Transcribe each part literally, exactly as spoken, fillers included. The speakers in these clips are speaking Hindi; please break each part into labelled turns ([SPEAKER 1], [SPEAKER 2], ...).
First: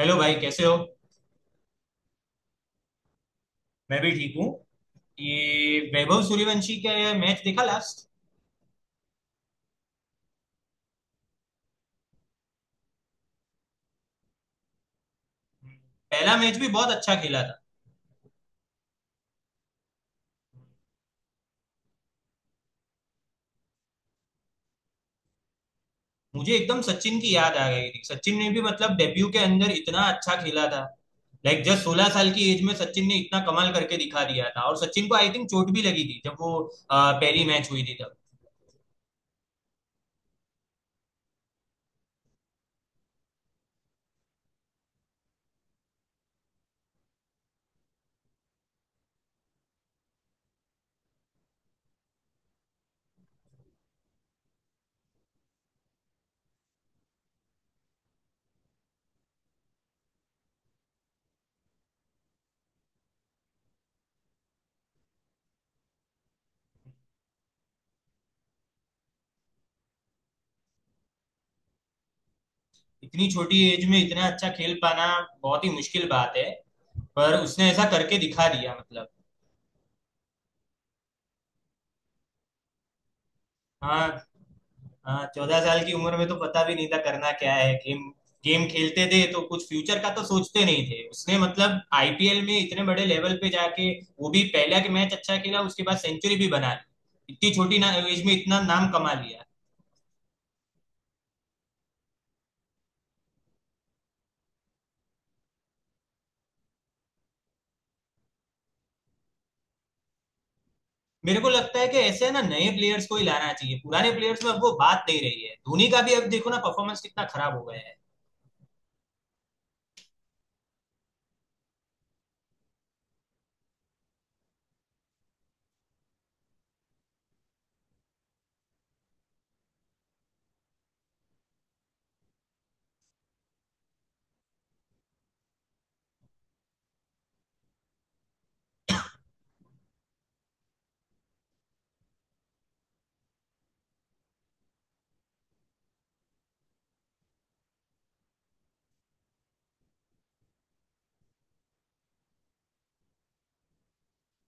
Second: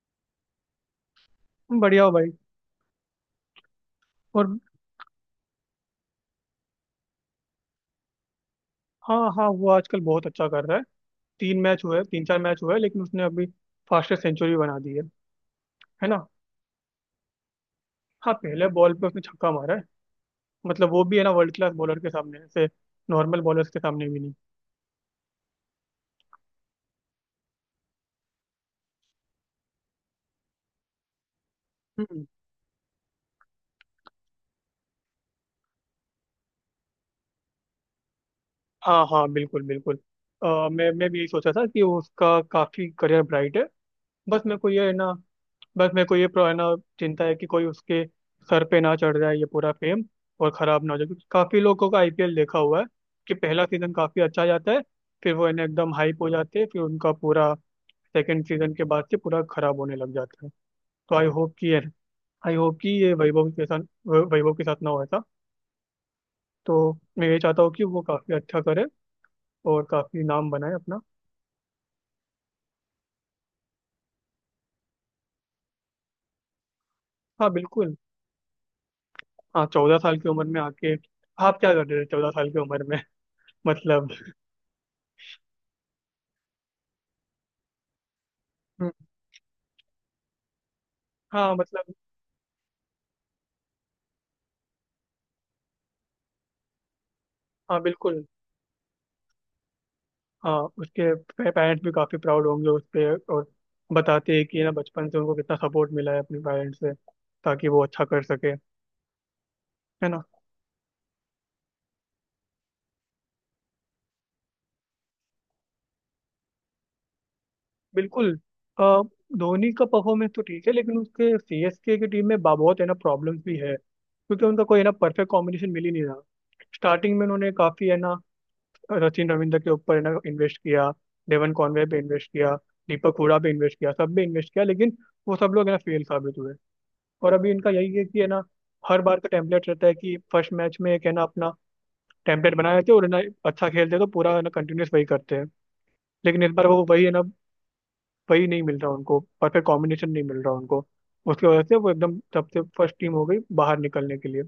[SPEAKER 1] हेलो भाई कैसे हो।
[SPEAKER 2] बढ़िया हो भाई।
[SPEAKER 1] मैं भी ठीक हूँ।
[SPEAKER 2] और
[SPEAKER 1] ये वैभव सूर्यवंशी का ये मैच देखा लास्ट।
[SPEAKER 2] हाँ हाँ वो आजकल बहुत अच्छा कर रहा है। तीन मैच हुए तीन चार मैच हुए लेकिन उसने अभी फास्टेस्ट सेंचुरी बना दी है। है ना।
[SPEAKER 1] पहला मैच भी बहुत अच्छा खेला था।
[SPEAKER 2] हाँ पहले बॉल पे उसने छक्का मारा है। मतलब वो भी है ना वर्ल्ड क्लास बॉलर के सामने ऐसे नॉर्मल बॉलर्स के सामने भी नहीं।
[SPEAKER 1] मुझे एकदम सचिन की याद आ गई थी। सचिन ने भी मतलब डेब्यू के अंदर इतना अच्छा खेला था। लाइक जस्ट सोलह
[SPEAKER 2] हम्म।
[SPEAKER 1] साल की एज में सचिन ने इतना कमाल करके दिखा दिया था और सचिन को आई थिंक चोट भी लगी थी जब वो अ, पहली मैच हुई थी तब।
[SPEAKER 2] हाँ हाँ बिल्कुल बिल्कुल। अ, मैं मैं भी यही सोचा था कि उसका काफी करियर ब्राइट है। बस मेरे को ये है ना। बस मेरे को ये प्रो- है ना। चिंता है कि कोई उसके सर पे ना चढ़ जाए ये पूरा फेम। और खराब ना हो जाए क्योंकि काफी लोगों का आईपीएल देखा हुआ है कि पहला सीजन काफी अच्छा जाता है। फिर वो है ना एकदम हाइप हो जाते हैं फिर उनका पूरा सेकंड सीजन के बाद से पूरा खराब होने लग जाता है। तो आई होप कि आई होप कि ये वैभव के साथ वै- वैभव के साथ ना हो ऐसा। तो मैं ये चाहता हूँ कि वो काफी अच्छा करे और काफी नाम बनाए अपना।
[SPEAKER 1] इतनी छोटी एज में इतना अच्छा खेल पाना बहुत ही मुश्किल बात है, पर
[SPEAKER 2] हाँ
[SPEAKER 1] उसने ऐसा
[SPEAKER 2] बिल्कुल।
[SPEAKER 1] करके दिखा दिया मतलब।
[SPEAKER 2] हाँ चौदह साल की उम्र में आके आप क्या कर रहे थे चौदह साल की उम्र में
[SPEAKER 1] हाँ।
[SPEAKER 2] मतलब।
[SPEAKER 1] हाँ, चौदह साल की उम्र में तो पता भी नहीं था करना क्या है। गेम गेम
[SPEAKER 2] हम्म,
[SPEAKER 1] खेलते थे तो कुछ फ्यूचर का तो सोचते नहीं थे। उसने
[SPEAKER 2] हाँ
[SPEAKER 1] मतलब
[SPEAKER 2] मतलब।
[SPEAKER 1] आईपीएल में इतने बड़े लेवल पे जाके, वो भी पहला के मैच अच्छा खेला, उसके बाद सेंचुरी भी बना ली। इतनी छोटी
[SPEAKER 2] हाँ
[SPEAKER 1] ना
[SPEAKER 2] बिल्कुल।
[SPEAKER 1] एज में इतना नाम कमा लिया।
[SPEAKER 2] हाँ उसके पेरेंट्स भी काफ़ी प्राउड होंगे उस पे। और बताते हैं कि ना बचपन से उनको कितना सपोर्ट मिला है अपने पेरेंट्स से ताकि वो अच्छा कर सके। है ना।
[SPEAKER 1] मेरे को लगता है कि ऐसे है ना नए प्लेयर्स को ही लाना चाहिए। पुराने प्लेयर्स में अब वो बात नहीं रही है। धोनी का भी अब देखो ना परफॉर्मेंस कितना खराब हो गया है।
[SPEAKER 2] बिल्कुल। अ, धोनी का परफॉर्मेंस तो ठीक है लेकिन उसके सीएसके की टीम में बा- बहुत है ना प्रॉब्लम्स भी है क्योंकि उनका कोई है ना परफेक्ट कॉम्बिनेशन मिल ही नहीं रहा। स्टार्टिंग में उन्होंने काफ़ी है ना सचिन रविंद्र के ऊपर है ना इन्वेस्ट किया। डेवन कॉनवे पे इन्वेस्ट किया। दीपक हुडा पे इन्वेस्ट किया सब पे इन्वेस्ट किया लेकिन वो सब लोग है ना फेल साबित हुए। और अभी इनका यही है कि है ना हर बार का टेम्पलेट रहता है कि फर्स्ट मैच में एक है ना अपना टेम्पलेट बनाए रहते हैं और है ना अच्छा खेलते हैं तो पूरा है ना कंटिन्यूस वही करते हैं। लेकिन इस बार वो वही है ना वही नहीं मिल रहा उनको परफेक्ट कॉम्बिनेशन नहीं मिल रहा उनको। उसकी वजह से वो एकदम सबसे फर्स्ट टीम हो गई बाहर निकलने के लिए।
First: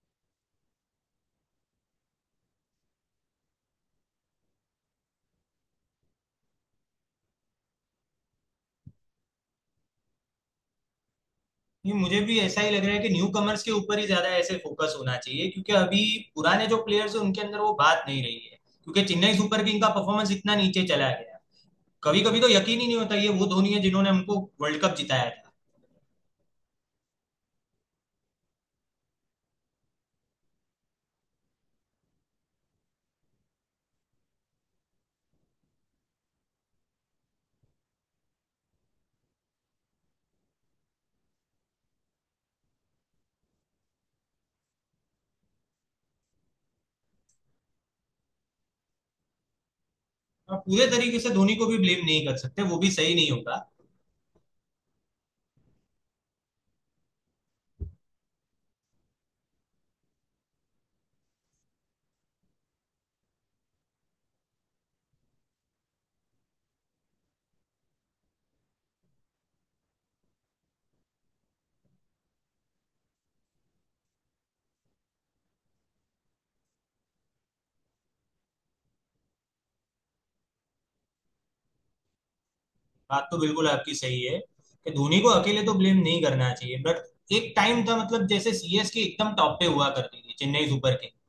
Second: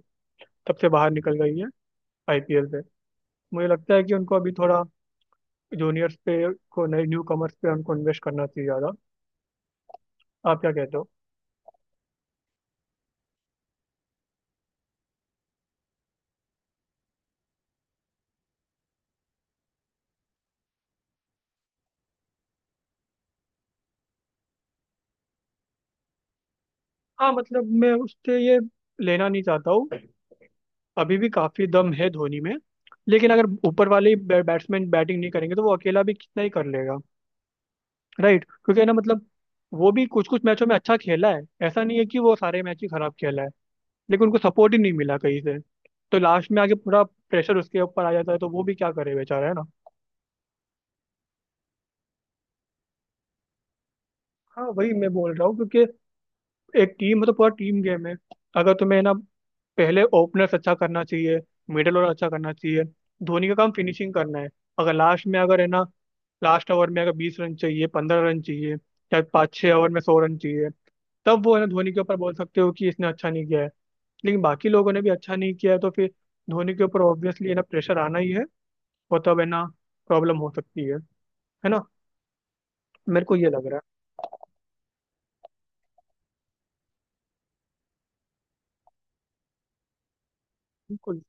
[SPEAKER 2] तब से बाहर निकल गई है आईपीएल से। मुझे लगता है कि उनको अभी थोड़ा जूनियर्स पे को नए न्यू कमर्स पे उनको इन्वेस्ट करना चाहिए ज़्यादा। आप क्या कहते हो?
[SPEAKER 1] नहीं, मुझे भी ऐसा ही लग रहा है कि न्यू कमर्स के ऊपर ही ज्यादा ऐसे फोकस होना चाहिए, क्योंकि अभी पुराने जो प्लेयर्स हैं उनके अंदर वो बात नहीं रही है। क्योंकि चेन्नई सुपर किंग का परफॉर्मेंस इतना नीचे चला गया, कभी कभी तो यकीन ही नहीं होता ये वो धोनी है जिन्होंने हमको वर्ल्ड कप जिताया था।
[SPEAKER 2] हाँ मतलब मैं उससे ये लेना नहीं चाहता हूँ। अभी भी काफी दम है धोनी में। लेकिन अगर ऊपर वाले ही बै- बैट्समैन बैटिंग नहीं करेंगे तो वो अकेला भी कितना ही कर लेगा। राइट क्योंकि है ना मतलब वो भी कुछ कुछ मैचों में अच्छा खेला है ऐसा नहीं है कि वो सारे मैच ही खराब खेला है। लेकिन उनको सपोर्ट ही नहीं मिला कहीं से। तो लास्ट में आके पूरा प्रेशर उसके ऊपर आ जाता है तो वो भी क्या करे बेचारा है ना।
[SPEAKER 1] और पूरे तरीके से धोनी को भी ब्लेम नहीं कर सकते, वो भी सही नहीं होगा।
[SPEAKER 2] हाँ वही मैं बोल रहा हूँ क्योंकि एक टीम मतलब पूरा टीम गेम है। अगर तुम्हें ना पहले ओपनर्स अच्छा करना चाहिए। मिडल और अच्छा करना चाहिए। धोनी का काम फिनिशिंग करना है। अगर लास्ट में अगर है ना लास्ट ओवर में अगर बीस रन चाहिए पंद्रह रन चाहिए या पाँच छः ओवर में सौ रन चाहिए तब वो है ना धोनी के ऊपर बोल सकते हो कि इसने अच्छा नहीं किया है। लेकिन बाकी लोगों ने भी अच्छा नहीं किया है तो फिर धोनी के ऊपर ऑब्वियसली है ना प्रेशर आना ही है। और तब है ना प्रॉब्लम हो सकती है। है ना। मेरे
[SPEAKER 1] बात
[SPEAKER 2] को
[SPEAKER 1] तो
[SPEAKER 2] ये
[SPEAKER 1] बिल्कुल
[SPEAKER 2] लग रहा
[SPEAKER 1] आपकी
[SPEAKER 2] है।
[SPEAKER 1] सही है कि धोनी को अकेले तो ब्लेम नहीं करना चाहिए, बट एक टाइम था मतलब जैसे सीएसके एकदम टॉप पे हुआ करती थी चेन्नई सुपर किंग।
[SPEAKER 2] बिल्कुल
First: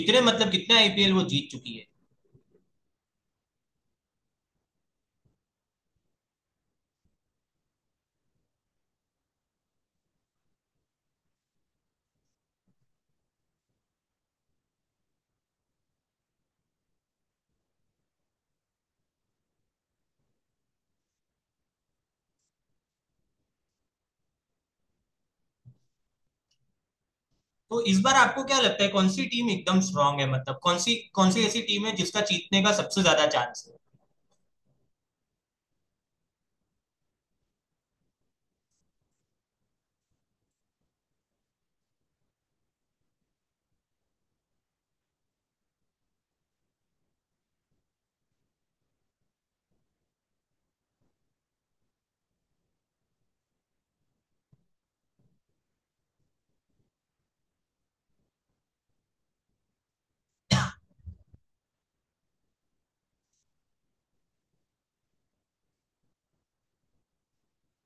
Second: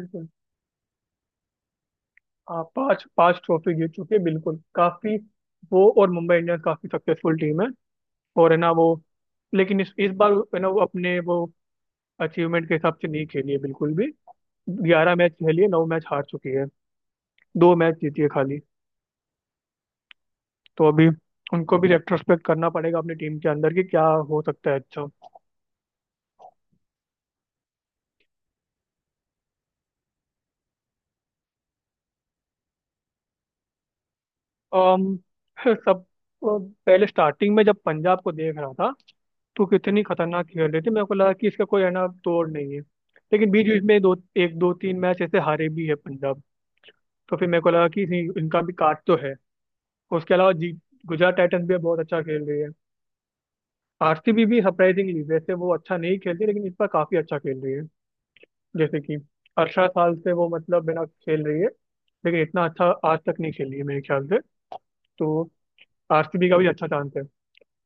[SPEAKER 1] कितने मतलब कितने आईपीएल वो जीत चुकी है।
[SPEAKER 2] हाँ पांच पांच ट्रॉफी जीत चुके हैं बिल्कुल काफी। वो और मुंबई इंडियंस काफी सक्सेसफुल टीम है। और है ना वो लेकिन इस इस बार है ना वो अपने वो अचीवमेंट के हिसाब से नहीं खेली है बिल्कुल भी। ग्यारह मैच खेली है नौ मैच हार चुकी है। दो मैच जीती है खाली। तो अभी उनको भी रेट्रोस्पेक्ट करना पड़ेगा अपनी टीम के अंदर कि क्या हो सकता है अच्छा।
[SPEAKER 1] तो इस बार आपको क्या लगता है कौन सी टीम एकदम स्ट्रांग है? मतलब कौन सी कौन सी ऐसी टीम है जिसका जीतने का सबसे ज्यादा चांस है?
[SPEAKER 2] अम, सब। पहले स्टार्टिंग में जब पंजाब को देख रहा था तो कितनी खतरनाक खेल रही थी मेरे को लगा कि इसका कोई है ना तोड़ नहीं है। लेकिन बीच बीच में दो एक दो तीन मैच ऐसे हारे भी है पंजाब। तो फिर मेरे को लगा कि नहीं, इनका भी काट तो है। उसके अलावा जी गुजरात टाइटंस भी बहुत अच्छा खेल रही है। आरसीबी भी सरप्राइजिंगली वैसे वो अच्छा नहीं खेलती लेकिन इस बार काफी अच्छा खेल रही है। जैसे कि अठारह साल से वो मतलब बिना खेल रही है लेकिन इतना अच्छा आज तक नहीं खेली है मेरे ख्याल से। तो आरसीबी का भी अच्छा चांस है।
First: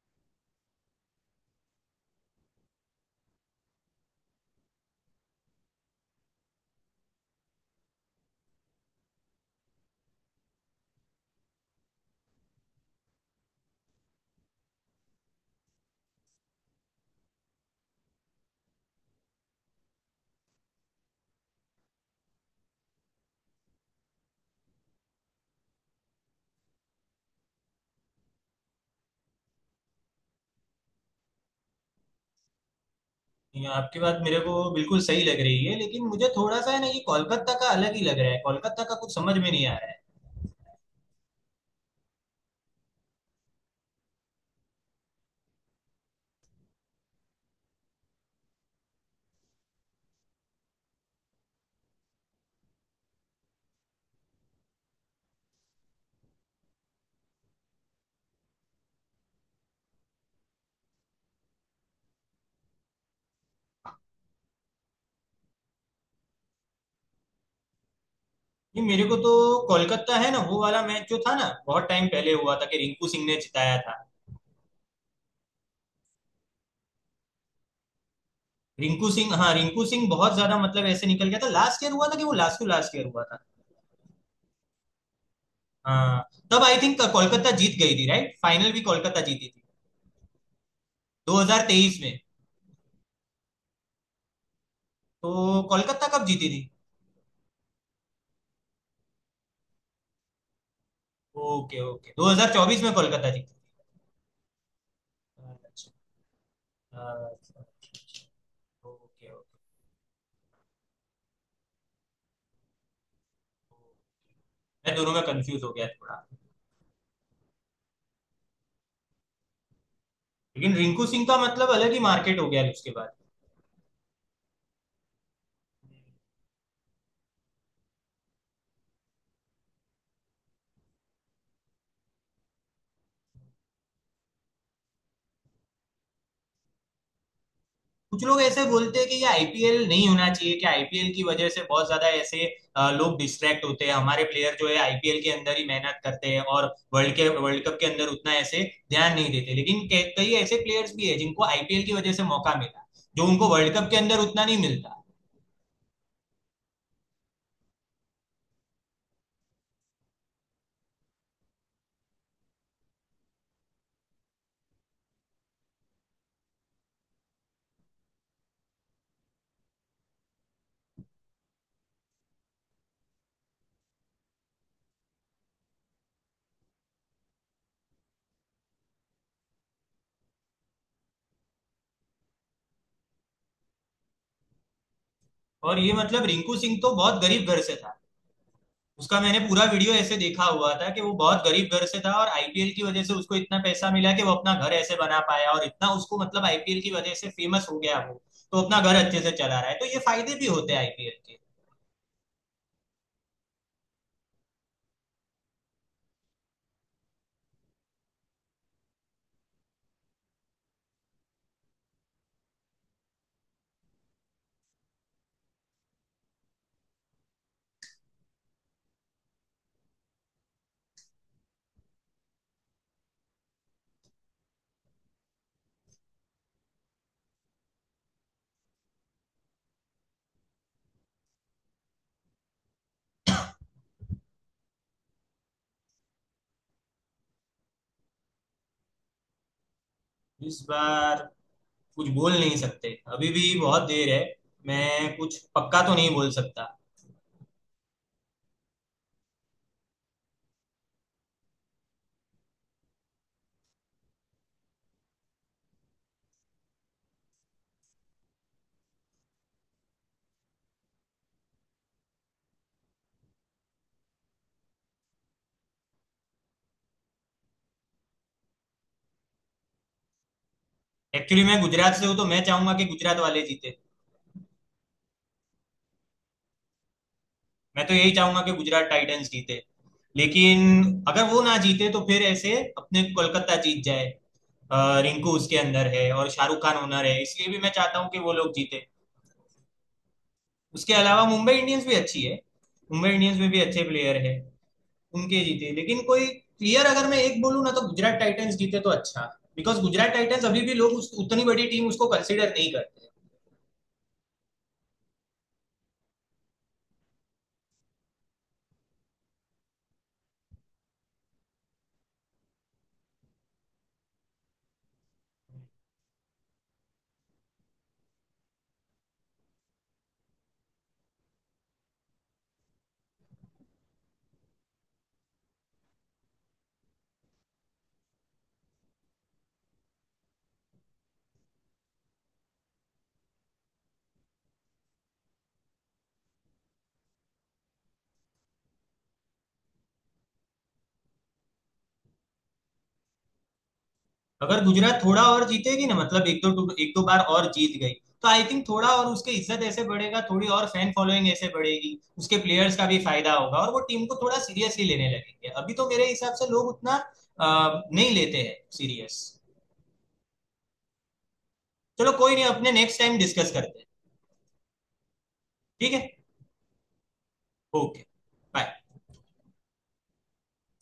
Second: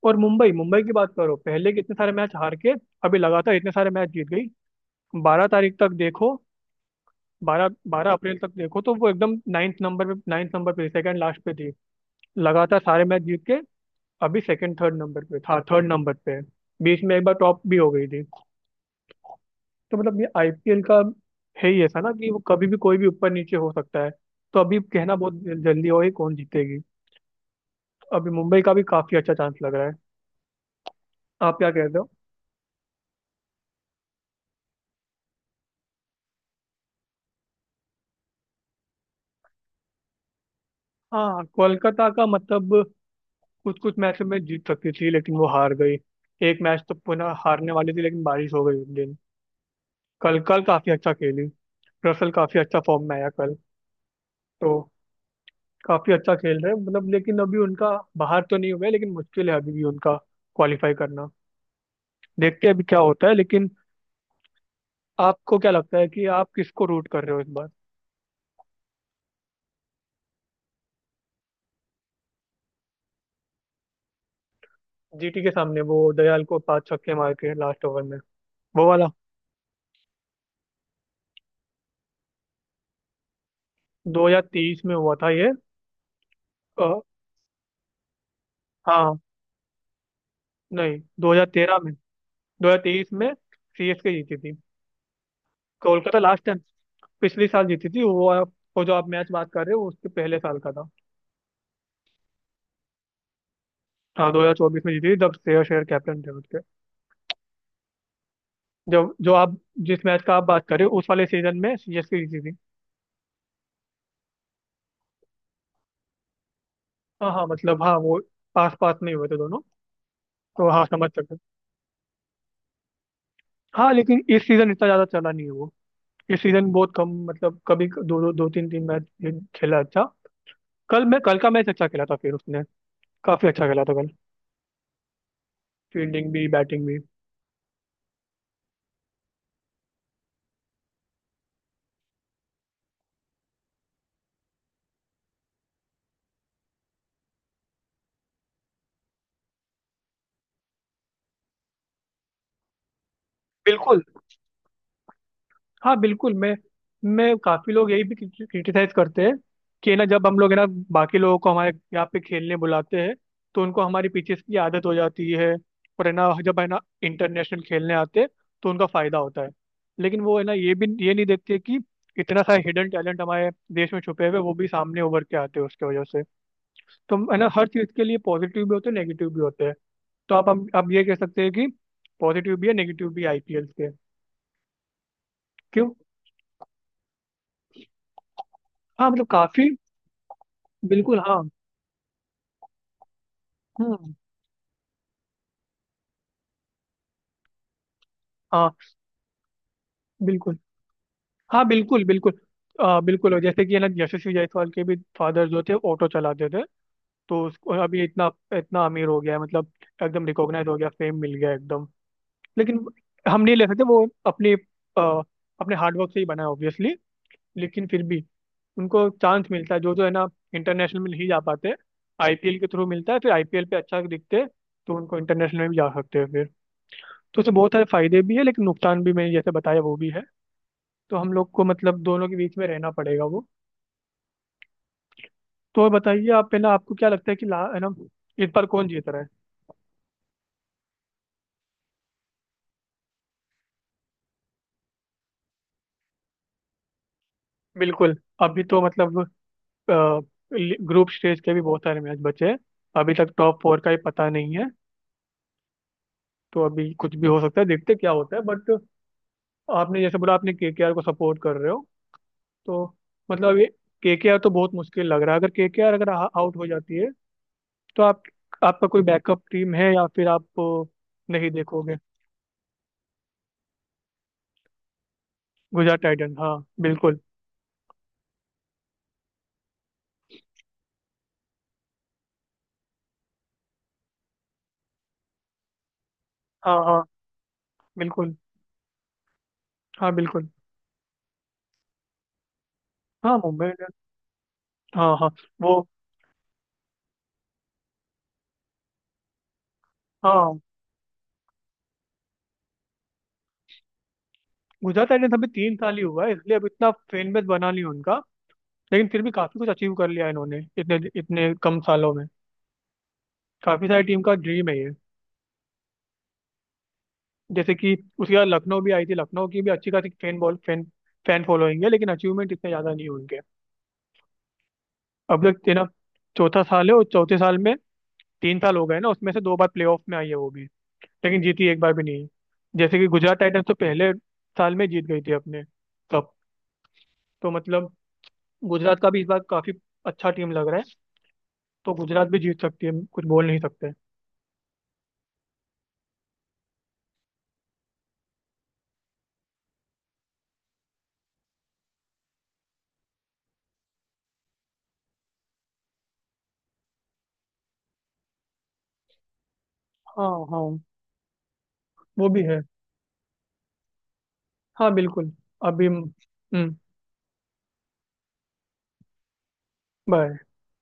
[SPEAKER 2] और मुंबई मुंबई की बात करो पहले कितने सारे मैच हार के अभी लगातार इतने सारे मैच जीत गई। बारह तारीख तक देखो। बारह बारह अप्रैल तक देखो तो वो एकदम नाइन्थ नंबर पे नाइन्थ नंबर पे सेकंड लास्ट पे थी। लगातार सारे मैच जीत के अभी सेकंड थर्ड नंबर पे था थर्ड नंबर पे है। बीच में एक बार टॉप भी हो गई थी। तो मतलब ये आईपीएल का है ही ऐसा ना कि वो कभी भी कोई भी ऊपर नीचे हो सकता है। तो अभी कहना बहुत जल्दी हो ही कौन जीतेगी। अभी मुंबई का भी काफी अच्छा चांस लग रहा है। आप क्या कहते हो?
[SPEAKER 1] ये आपकी बात मेरे को बिल्कुल सही लग रही है, लेकिन मुझे थोड़ा सा है ना ये कोलकाता का अलग ही लग रहा है। कोलकाता का कुछ समझ में नहीं आ रहा है।
[SPEAKER 2] हाँ कोलकाता का मतलब कुछ कुछ मैच में जीत सकती थी लेकिन वो हार गई। एक मैच तो पुनः हारने वाली थी लेकिन बारिश हो गई उस दिन। कल कल काफी अच्छा खेली। रसल काफी अच्छा फॉर्म में आया कल। तो काफी अच्छा खेल रहे हैं मतलब लेकिन अभी उनका बाहर तो नहीं हुआ है लेकिन मुश्किल है अभी भी उनका क्वालिफाई करना। देखते हैं अभी क्या होता है लेकिन आपको क्या लगता है कि आप किसको रूट कर रहे हो इस बार?
[SPEAKER 1] ये मेरे को तो कोलकाता है ना, वो वाला मैच जो था ना, बहुत टाइम पहले हुआ था कि रिंकू सिंह ने जिताया था।
[SPEAKER 2] जीटी के सामने वो दयाल को पांच छक्के मार के लास्ट ओवर में वो वाला
[SPEAKER 1] रिंकू सिंह, हाँ रिंकू सिंह बहुत ज्यादा मतलब ऐसे निकल गया था। लास्ट ईयर हुआ था कि वो, लास्ट टू लास्ट ईयर हुआ था।
[SPEAKER 2] दो हज़ार तेईस में हुआ था ये।
[SPEAKER 1] हाँ, तब आई
[SPEAKER 2] अ,
[SPEAKER 1] थिंक कोलकाता जीत गई थी, राइट? फाइनल भी कोलकाता
[SPEAKER 2] हाँ।
[SPEAKER 1] जीती थी।
[SPEAKER 2] नहीं। दो हज़ार तेरह में।
[SPEAKER 1] दो हज़ार तेईस में?
[SPEAKER 2] दो हज़ार तेईस में सीएसके जीती थी।
[SPEAKER 1] तो कोलकाता
[SPEAKER 2] कोलकाता
[SPEAKER 1] कब
[SPEAKER 2] लास्ट
[SPEAKER 1] जीती
[SPEAKER 2] टाइम
[SPEAKER 1] थी?
[SPEAKER 2] पिछले साल जीती थी वो आप- वो जो आप मैच बात कर रहे हो वो उसके पहले साल का था।
[SPEAKER 1] ओके ओके, दो हज़ार चौबीस में कोलकाता जीती
[SPEAKER 2] हाँ दो हज़ार चौबीस में जीती थी जब
[SPEAKER 1] थी।
[SPEAKER 2] श्रेयस अय्यर
[SPEAKER 1] अच्छा।
[SPEAKER 2] कैप्टन थे उसके।
[SPEAKER 1] अच्छा, अच्छा।
[SPEAKER 2] जब
[SPEAKER 1] ओके
[SPEAKER 2] जो आप
[SPEAKER 1] ओके।
[SPEAKER 2] जिस मैच का आप बात कर रहे हो उस वाले सीजन में सीएसके जीती थी।
[SPEAKER 1] मैं दोनों में कंफ्यूज हो गया थोड़ा।
[SPEAKER 2] हाँ हाँ मतलब हाँ वो पास पास नहीं हुए थे दोनों। तो
[SPEAKER 1] लेकिन
[SPEAKER 2] हाँ
[SPEAKER 1] रिंकू
[SPEAKER 2] समझ
[SPEAKER 1] सिंह
[SPEAKER 2] सकते
[SPEAKER 1] का
[SPEAKER 2] हैं।
[SPEAKER 1] मतलब अलग ही मार्केट हो गया उसके बाद।
[SPEAKER 2] हाँ लेकिन इस सीजन इतना ज्यादा चला नहीं है वो। इस सीजन बहुत कम मतलब कभी दो दो, दो तीन तीन मैच खेला अच्छा। कल मैं कल का मैच अच्छा खेला था फिर उसने काफी अच्छा खेला था कल। फील्डिंग भी बैटिंग भी।
[SPEAKER 1] कुछ लोग ऐसे बोलते हैं कि ये आईपीएल नहीं होना चाहिए, कि आईपीएल की वजह से बहुत ज्यादा ऐसे अ, लोग डिस्ट्रैक्ट होते हैं। हमारे प्लेयर जो है आईपीएल के अंदर ही मेहनत करते हैं और वर्ल्ड के वर्ल्ड कप के अंदर उतना ऐसे ध्यान नहीं देते। लेकिन कई कई ऐसे प्लेयर्स भी है जिनको आईपीएल की वजह से मौका मिला, जो उनको वर्ल्ड कप के
[SPEAKER 2] बिल्कुल।
[SPEAKER 1] अंदर उतना नहीं मिलता।
[SPEAKER 2] हाँ बिल्कुल मैं मैं काफी लोग यही भी क्रिटिसाइज करते हैं कि ना जब हम लोग है ना बाकी लोगों को हमारे यहाँ पे खेलने बुलाते हैं तो उनको हमारी पिचेस की आदत हो जाती है। और है ना जब है ना इंटरनेशनल खेलने आते हैं तो उनका फायदा होता है। लेकिन वो है ना ये भी ये नहीं देखते कि इतना सारा हिडन टैलेंट हमारे देश में छुपे हुए हैं, वो भी सामने उभर के आते हैं उसके वजह से। तो है ना हर चीज के लिए पॉजिटिव भी होते हैं नेगेटिव भी होते हैं। तो आप हम आप ये कह सकते हैं कि पॉजिटिव भी है नेगेटिव भी आईपीएल के।
[SPEAKER 1] और
[SPEAKER 2] क्यों?
[SPEAKER 1] ये मतलब रिंकू सिंह तो बहुत गरीब घर से था।
[SPEAKER 2] हाँ
[SPEAKER 1] उसका
[SPEAKER 2] मतलब
[SPEAKER 1] मैंने पूरा
[SPEAKER 2] काफी
[SPEAKER 1] वीडियो ऐसे देखा हुआ था कि वो
[SPEAKER 2] बिल्कुल हाँ।
[SPEAKER 1] बहुत गरीब घर से था, और आईपीएल की वजह से उसको इतना पैसा मिला
[SPEAKER 2] हम्म।
[SPEAKER 1] कि वो अपना घर ऐसे बना पाया, और इतना उसको मतलब आईपीएल की वजह से फेमस हो गया वो। तो
[SPEAKER 2] हाँ
[SPEAKER 1] अपना घर अच्छे से चला रहा है। तो ये फायदे भी
[SPEAKER 2] बिल्कुल।
[SPEAKER 1] होते हैं आईपीएल के।
[SPEAKER 2] हाँ बिल्कुल बिल्कुल। आ, बिल्कुल और जैसे कि है ना यशस्वी जायसवाल के भी फादर जो थे ऑटो चलाते थे। तो उसको अभी इतना इतना अमीर हो गया है, मतलब एकदम रिकॉग्नाइज हो गया फेम मिल गया एकदम। लेकिन हम नहीं ले सकते वो अपने आ, अपने हार्डवर्क से ही बना है ऑब्वियसली। लेकिन फिर भी उनको चांस मिलता है जो जो है ना इंटरनेशनल में नहीं जा पाते। आईपीएल के थ्रू मिलता है फिर आईपीएल पे अच्छा दिखते हैं तो उनको इंटरनेशनल में भी जा सकते हैं फिर। तो उससे बहुत सारे फायदे भी है लेकिन नुकसान भी मैंने जैसे बताया वो भी है। तो हम लोग को मतलब दोनों के बीच में रहना पड़ेगा वो। तो बताइए आप पहले आपको क्या लगता है कि ला है ना इस बार कौन जीत रहा है?
[SPEAKER 1] इस बार कुछ बोल नहीं सकते, अभी भी बहुत देर है। मैं कुछ पक्का तो नहीं बोल सकता।
[SPEAKER 2] बिल्कुल। अभी तो मतलब ग्रुप स्टेज के भी बहुत सारे मैच बचे हैं। अभी तक टॉप फोर का ही पता नहीं है। तो अभी कुछ भी हो सकता है देखते क्या होता है बट आपने जैसे बोला आपने केकेआर को सपोर्ट कर रहे हो। तो मतलब ये केकेआर तो बहुत मुश्किल लग रहा है अगर केकेआर अगर आउट हो जाती है तो आप आपका कोई बैकअप टीम है या फिर आप अ,
[SPEAKER 1] एक्चुअली
[SPEAKER 2] नहीं
[SPEAKER 1] मैं गुजरात
[SPEAKER 2] देखोगे।
[SPEAKER 1] से हूँ तो मैं चाहूंगा कि गुजरात वाले जीते।
[SPEAKER 2] गुजरात टाइटन हाँ बिल्कुल।
[SPEAKER 1] मैं तो यही चाहूंगा कि गुजरात टाइटंस जीते। लेकिन अगर वो ना जीते तो फिर ऐसे अपने कोलकाता जीत जाए। अ, रिंकू उसके अंदर है और शाहरुख खान
[SPEAKER 2] हाँ हाँ
[SPEAKER 1] ओनर है, इसलिए भी मैं चाहता हूँ कि वो
[SPEAKER 2] बिल्कुल।
[SPEAKER 1] लोग जीते।
[SPEAKER 2] हाँ बिल्कुल।
[SPEAKER 1] उसके अलावा मुंबई इंडियंस भी अच्छी है। मुंबई इंडियंस
[SPEAKER 2] हाँ
[SPEAKER 1] में भी
[SPEAKER 2] मुंबई
[SPEAKER 1] अच्छे
[SPEAKER 2] इंडियंस
[SPEAKER 1] प्लेयर है।
[SPEAKER 2] हाँ हाँ।
[SPEAKER 1] उनके जीते,
[SPEAKER 2] वो
[SPEAKER 1] लेकिन कोई क्लियर अगर मैं एक बोलूँ ना, तो गुजरात टाइटंस जीते तो अच्छा। बिकॉज गुजरात टाइटंस
[SPEAKER 2] हाँ
[SPEAKER 1] अभी भी लोग उस, उतनी बड़ी टीम उसको कंसिडर नहीं करते।
[SPEAKER 2] गुजरात टाइटंस अभी तीन साल ही हुआ है इसलिए अब इतना फैन बेस बना नहीं उनका। लेकिन फिर भी काफी कुछ अचीव कर लिया इन्होंने इतने इतने कम सालों में। काफी सारी टीम का ड्रीम है ये। जैसे कि उसके बाद लखनऊ भी आई थी लखनऊ की भी अच्छी खासी fan ball fan fan following है लेकिन अचीवमेंट इतने ज्यादा नहीं है उनके। अब तक तेना चौथा साल है और चौथे साल में तीन साल हो गए ना उसमें से दो बार प्लेऑफ में आई है वो भी लेकिन जीती एक बार भी नहीं है। जैसे कि गुजरात टाइटंस तो पहले साल में जीत गई थी अपने। तो मतलब गुजरात का भी इस बार काफी अच्छा टीम लग रहा है। तो गुजरात भी जीत सकती है कुछ बोल नहीं सकते।
[SPEAKER 1] अगर गुजरात थोड़ा और जीतेगी ना, मतलब एक दो एक दो बार और जीत गई, तो आई थिंक थोड़ा और उसके इज्जत ऐसे बढ़ेगा, थोड़ी और फैन फॉलोइंग ऐसे बढ़ेगी, उसके प्लेयर्स का भी फायदा होगा, और वो टीम को थोड़ा सीरियसली लेने लगेंगे। अभी तो मेरे हिसाब से लोग उतना अ, नहीं लेते हैं सीरियस।
[SPEAKER 2] हाँ हाँ
[SPEAKER 1] चलो
[SPEAKER 2] वो
[SPEAKER 1] कोई
[SPEAKER 2] भी
[SPEAKER 1] नहीं,
[SPEAKER 2] है।
[SPEAKER 1] अपने नेक्स्ट टाइम डिस्कस करते हैं।
[SPEAKER 2] हाँ बिल्कुल। अभी
[SPEAKER 1] ठीक है।
[SPEAKER 2] हम्म।
[SPEAKER 1] ओके।
[SPEAKER 2] बाय।